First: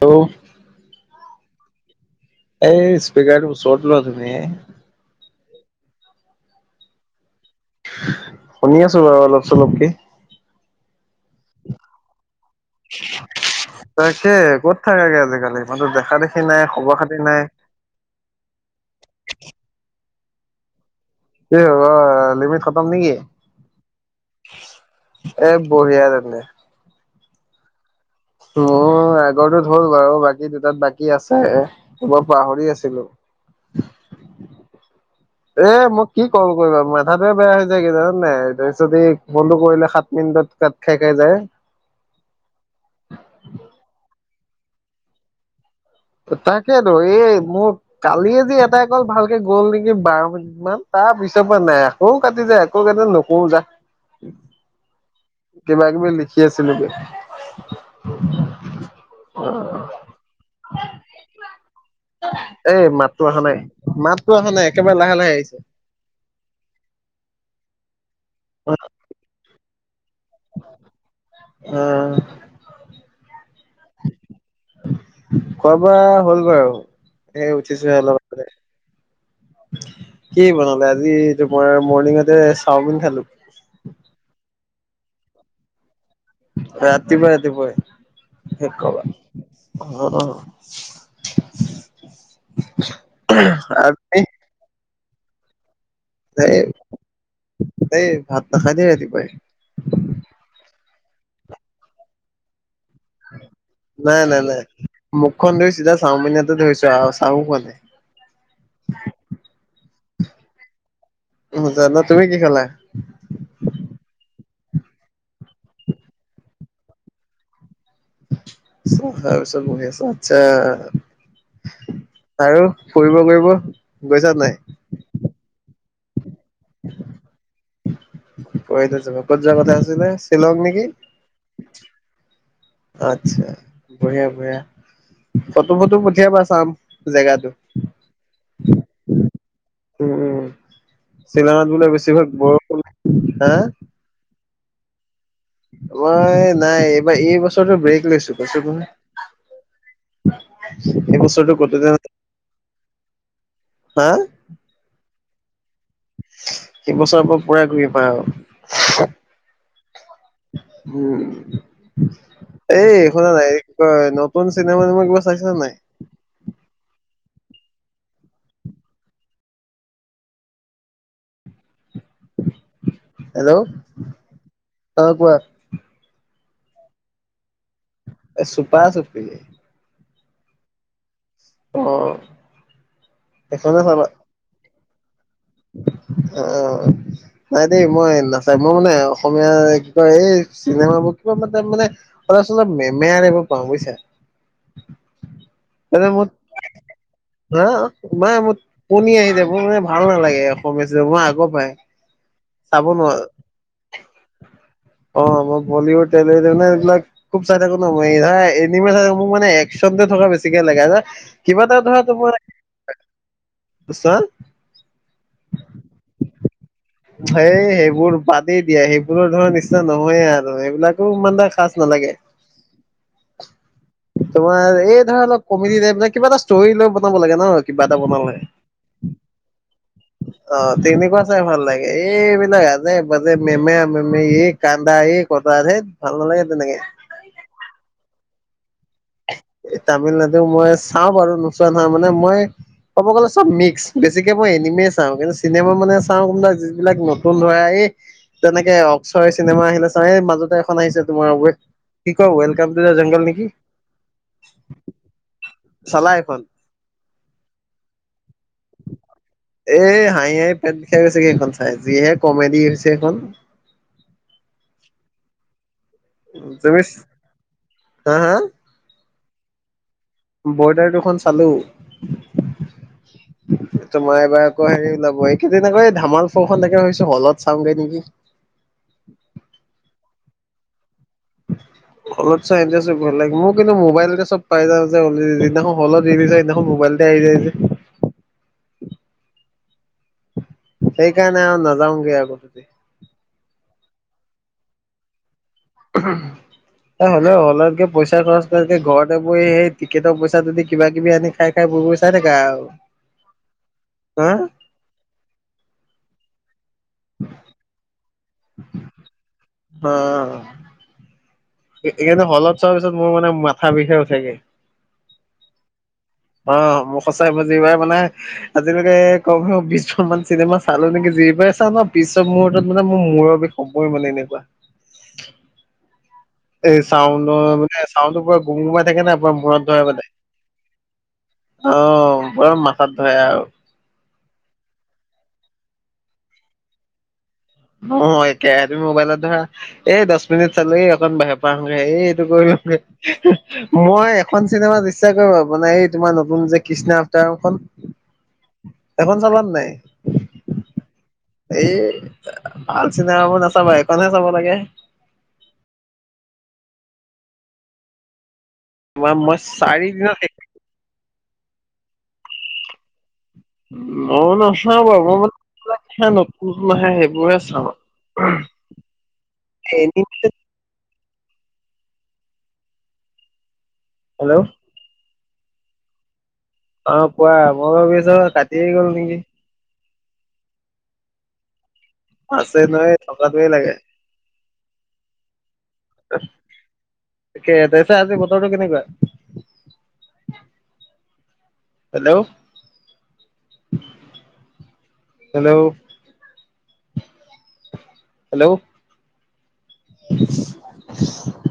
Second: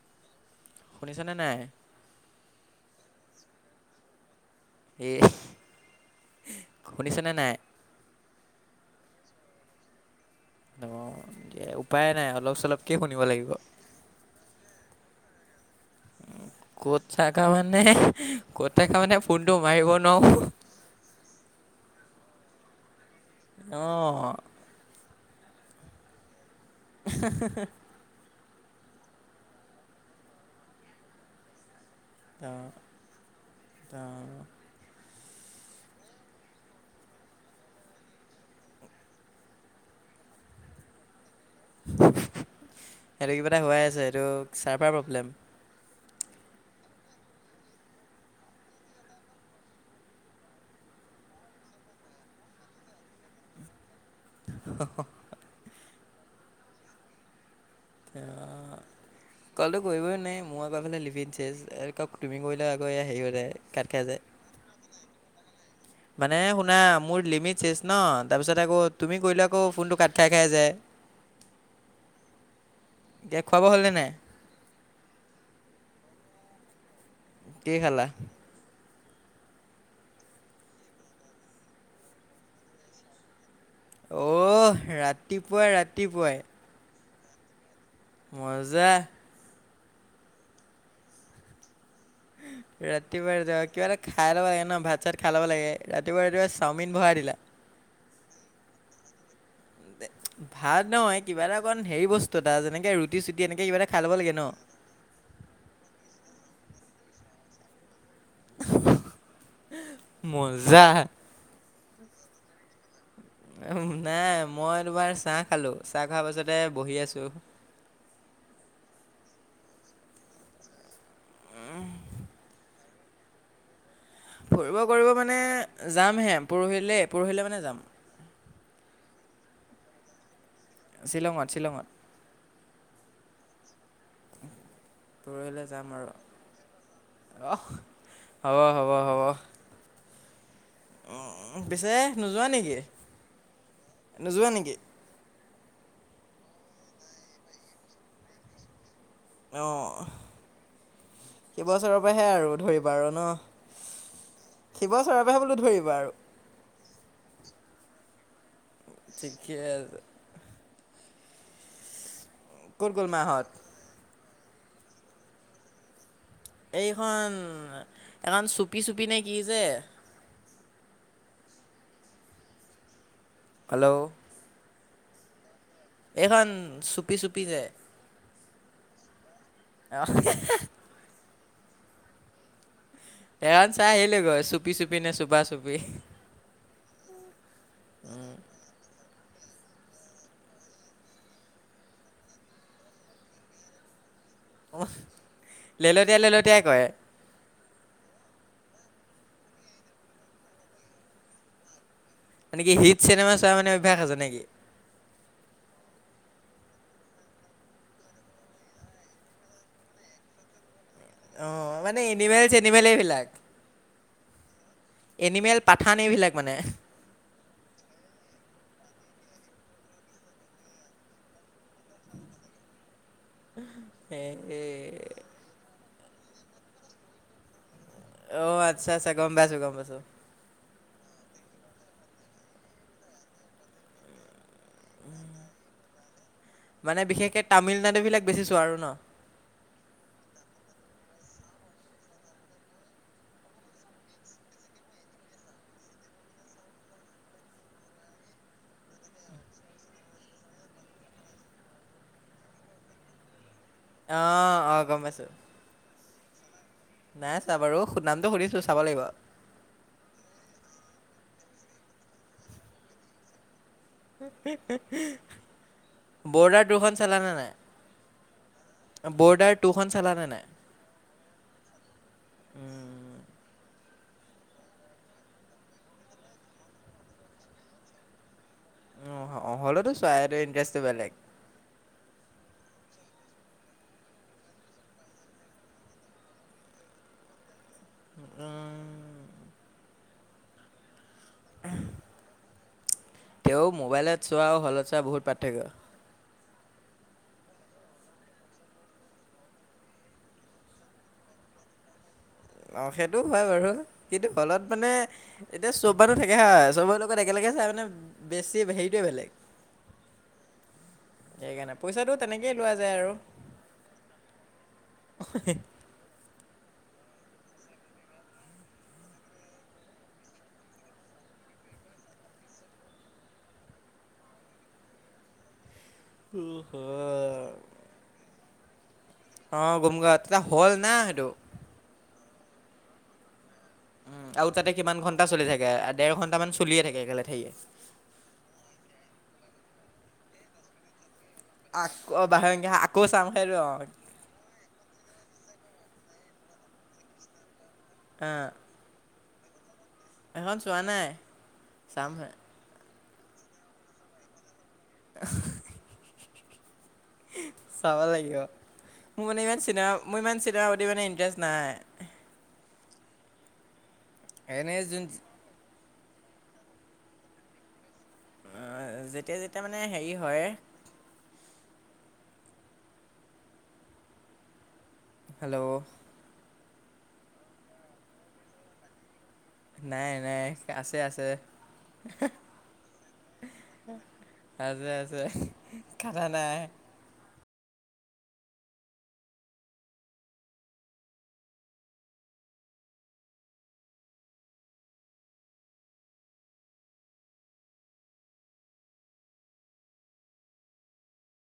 তৌ ছেনে নাই। এই স্পিকাৰটো ওচৰত লোৱা তুমি। এ শুনিছেনে নাই? শুনি আছো বাৰু অলপ চলপকে। উপায়ে নাই এহত। তাকে, ক'ত থাকাগে আজিকাল- কত থাকা মানে ক'ত থাকা মানে ফোনটো মাৰিব- নহো এ হ'বা লিমিট খতম নেকি? অহ। এই বঢ়িয়া তেন্তে। [unintelligible] মোৰ আগৰটোত হ'ল বাৰু, বাকী দুটাত বাকী আছে। কব পাহৰি আছিলো। এ মোক কি কল কৰিবা, মেথাতোয়ে বেয়া হৈ যায় কি জানা নাই, তাৰপিছত ফোনটো কৰিলে সাত মিনিট, কুনদত কাত খাই খাই যায়। সেইটো কিবা এটা হোৱাই আছে, এইটো চাৰফাৰ প্ৰব্লেম। তাকেটো, এ মোৰ কালিয়ে যি এটাই কল ভালকে গ'ল নেকি বাৰ মিনিটমান। তাৰ পিছৰ পৰা নাই, আকৌ কাটি যায়, আকৌ কাটে নকৰো যা। হ হ। কিবা কিবি লিখি আছিলো গে। থেয়া কলটো কৰিবই নোৱাই, মোৰ আকৌ এইপিনে লিপ [unintelligible] ক তুমি কৰিলে আকৌ হেৰি কাত খাই যে। ন একেবাৰে লাহে লাহ- মানে শুনা মোৰ লিমিট শেচ ন, তাৰপিছত আকৌ তুমি কৰিলে আকৌ ফোনটো- কাট খাই খাই যায় অহ। খোৱা বোৱা হ'লনে নাই? খোৱা বোৱা হ'ল বাৰু, এই কি উঠিছোহে খালা অলপ আগতে। কি বনালে আজি তোমাৰ মৰ্নিগতে চাওমিন খালো। অহ ৰাতিপুৱাই ৰাতিপুৱাই। ৰাতিপুৱাই ৰাতিপুৱাই। কি মজা। কবা অ অ। ৰাতিপুৱাই ৰাতিপুৱাই কিবা এটা আজি খাই লব লাগে ন, ভাত চাত খাই ল'ব লাগে। ৰাতিপুৱা ৰাতিপুৱা এই চাওমিন ভৰাই দিলা। এই ভাত নাখাই দেই ৰাতিপুৱাই। ভাত ন কিবা এটা অকমান হেৰি বস্তু এটা যেনেক- নাই, নাই, নাই মুখখন ধুই চিধা- চাওমিন তে ধৰিছো আও, চাও খোৱা নাই। মজা। জানা তুমি কি খালা? উ, নাই। মই তোমাৰ চাহ খালো। চাহ খোৱা পাছতে বহি আছো। চাহ খাই পিছত বহি আছে, আচ্ছা। আৰু ফুৰিব কৰিব গৈছা নাই? ফুৰিব কৰিব মানে যাম হে। পৰহিলে, পৰহিলে মানে যাম। পৰহিলে যাবা? ক'ত যোৱা কথা আছিলে? শ্বিলং শ্বিলঙত, শ্বিলঙত। আটছা, বঢ়িয়া বঢ়িয়া। পৰহিলে ফটো যাম ফটো আৰু। পঠিয়াবা চাম জেগাটো অহ হ'ব, হ'ব, হ'ব। উম, উম শ্বিলঙত বোলে পিছে বেছিভাগ নোযোৱা নেকি বৰষুণ, হা? [unintelligible] মই নাই। এইবাৰ এই বছৰটো ব্ৰেক লৈছো, কৈছো নহয়। অ। এই বছৰটো কতো যোৱা সিবছৰৰ নাই পৰাহে আৰু ধৰিবা আৰু ন? হা সিব ৰ পৰাই বোলো ধৰিবা আৰু। সিবছৰৰ পৰা পূৰা ঘূৰিম আৰু। ঠিকেই আছে। হুম, ক'ত এই গ'ল শুনা মাহঁত নাই [unintelligible] ন? নতুন চিনেমা কিবা চাইছা নে নাই? এইখন, এখন চুপি চুপি নে কি যে। Hello hello. অ, কোৱা। সেইখন চুপি চুপি যে। এ চুপা চুপি। [unintelligible] অ। এয়াত সেইখনে চাই চাবা আহিলেগৈ চুপি চুপি নে চুপা চুপি? অ নাই দেই মই নাচাই মই মানে অসমীয়া একদম এই চিনেমাবোৰ কিবা মতাব মানে অলপ চলপ মেমোৰ এইবোৰ পাওঁ বুজিছা। অহ লেলতিয়াই লেলতিয়াই কৰে। না তোমাৰ টো পনী আহি যাব। মানে ভাল নালাগে অসমীয়া চিনেমা, মই আগ পাই। মানে কি হিট চিনেমা চোৱাৰ মানে অভ্যাস আছে নে কি? অ মই বলিউডে [unintelligible] এইবিলাক খুব চাই থাকো ন মই। [unintelligible] এনিমে চাই থাকো মানে একচন থকা বেছিকে লাগে না? অ, মানে এনিমেল-চেনিমেল এইবিলাক। চোৱা এনিমেল পাঠান এইবিলাক মানে। সেই সেইবোৰ বাদেই দিয়া। সেইবোৰৰ ধৰা নিচিনা নহয়ে আৰু সেইবিলাকো ইমান এটা খাছ ন লাগে। তোমাৰ এই ধৰা অলপ কমেডি টাইপ [unintelligible] কিবা এটা ষ্টৰি লৈ বনাব লাগে ন? কিবা এটা বনাব লাগে। অ' আচ্ছা আচ্ছা গম পাইছোঁ গম পাইছোঁ অ। তেনেকুৱা চাই ভাল লাগে। এইবিলাক আজে-বাজে মেমেৰা-মেমেৰি এই কান্দা এই কটা ধেৎ ভাল নালাগে। তেনেকে। মানে বিশেষকে তামিলনাডুবিলাক বেছি চোৱা আৰু ন? এহ তামিলনাডু মই চাওঁ বাৰু, নোচোৱা নহয়। মানে মই ক'ব গ'লে চব মিক্স। বেছিকে মই এনিমেই চাওঁ। কিন্তু চিনেমা মানে চাওঁ কোনবিলাক যিবিলাক নতুন ধৰা এই তেনেকে অকচৰে চিনেমা আহিলে চাও। এ মাজতে এখন আহিছে তোমাৰ ৱে কি কয় ৱেলকাম টু দা জংগল নেকি? অ, অ গম পাইছোঁ। ফান নাই চোৱা বাৰু সু- নামটো সুধিছোঁ চাব লাগিব এ হাঁহি হাঁহি পেট বিষাই গৈছেগে সেইখন এ যিহে কমেডি হৈছে সেইখন। বৰ্ডাৰ তুমি দুখন চলানে নাই? হা হা। ব'ৰ্ডাৰ টো। বৰ্ডাৰ টো খন চালো। উম, তোমাৰ এবাৰ আকৌ হেৰি ওলাব এইকেই দিন ধামাল ফৌৰখন দেখা হৈছোঁ হলত চাওঁগে নেকি? অ হ'লেতো চাই ইনৰ্টেজ বেলেগ [unintelligible] হলত চাই ইনৰ্টেজ বেলেগ মোৰ কিন্তু মোবাইলতে এ চব পাই যাওঁ যে অলৰেদি যিদিনাখন হলত ৰিভি যায় সেইদিনাখন মোবাইল দেই যায় যে [unintelligible] সেইকাৰণে আৰু নাযাওগে আও কটি তেওঁ মোবাইলত চোৱা হলচোৱা বহুত পা- উহম এ হেল্ল হলত গে পইচা খৰচ তকে ঘৰতে বোৰ সেই টিকেটৰ পইচা যদি কিবা কিবি আনি খাই খাই ব- অ সেইটো হয় বাৰু কিন্তু হা হলত মানে এতিয়া চৌপাটো থাকে হা। টময় লগত একেলগে চাই মানে বেছি হেৰিটোৱে বেলেগ। পইচাটো সেইকাৰণে তেনেকেই হলদ লোৱা চোৱাৰ যায় পিছত মোৰ আৰু মানে মাথা বিষে উঠেগে। [unintelligible] অ মোৰ সঁচাই মই যিবোৰ মানে আজিলৈকে কম বিশজন মান চিনেমা চালো নেকি যি দিপ্ৰেচনৰ পিছৰ মহূৰ্তত মানে মোৰ মূৰৰ বিষ সময় মানে এনেকুৱা। এই চাউনৰ মানে চাউণ্ডৰ পুৰা গুম গুমাই থাকে না। বৰ মূৰত অঁ ধৰে গম মানে গা তেতিয়া হল না সেইটো অহ বৰ মাথাত ধৰে আও। আও তাতে কিমান ঘণ্টা চলি থাকে, দেৰ ঘণ্টামান চলিয়ে থাকে একেলেঠেই। অ একেৰাহে তুমি মোবাইলত ধৰা এই দহ মিনিট চালে অকণ বাহিৰ পাৰ হ'বৈয়া এই আকৌ এইটো কৰি বাহিৰত গৈ আকৌ চাম সেইটো অ গে মই এখন চিনেমাত বিশ্বাস কৰিব আপোনাৰ এই তোমাৰ নতুন যে কৃষ্ণ আফটাৰখন সেইখন চালা নাই। সেখন চোৱা নাই। এ চামহে ভাল চিনেমাবোৰ নাচাবা, এইখনহে চাব লাগে। [unintelligible] চাব লাগিব, তোমাৰ মোৰ মই মানে ইমান চাৰি চিনেমা দিনত মোৰ শেষ ইমান চিনেমা প্ৰতি মানে ইনৰ্টেজ নাই। অঁ এনেই নাচাওঁ যোন বাৰু মই মানে [unintelligible] নতুন আহে সেইবোৰে চাওঁ। অ যেতিয়া যেতিয়া মানে হেৰি এনিমেটেড হয়। হেল্ল' হেল্ল' অ কোৱা মই ভাবি আছো কাটি গ'ল নেকি। নাই নাই আছে আছে। আছে নহয় থকাটোৱে লাগে। আছে আছে কথা নাই। তাকে দেছ বতৰটো কেনেকুৱা? Hello hello hello [inaudible]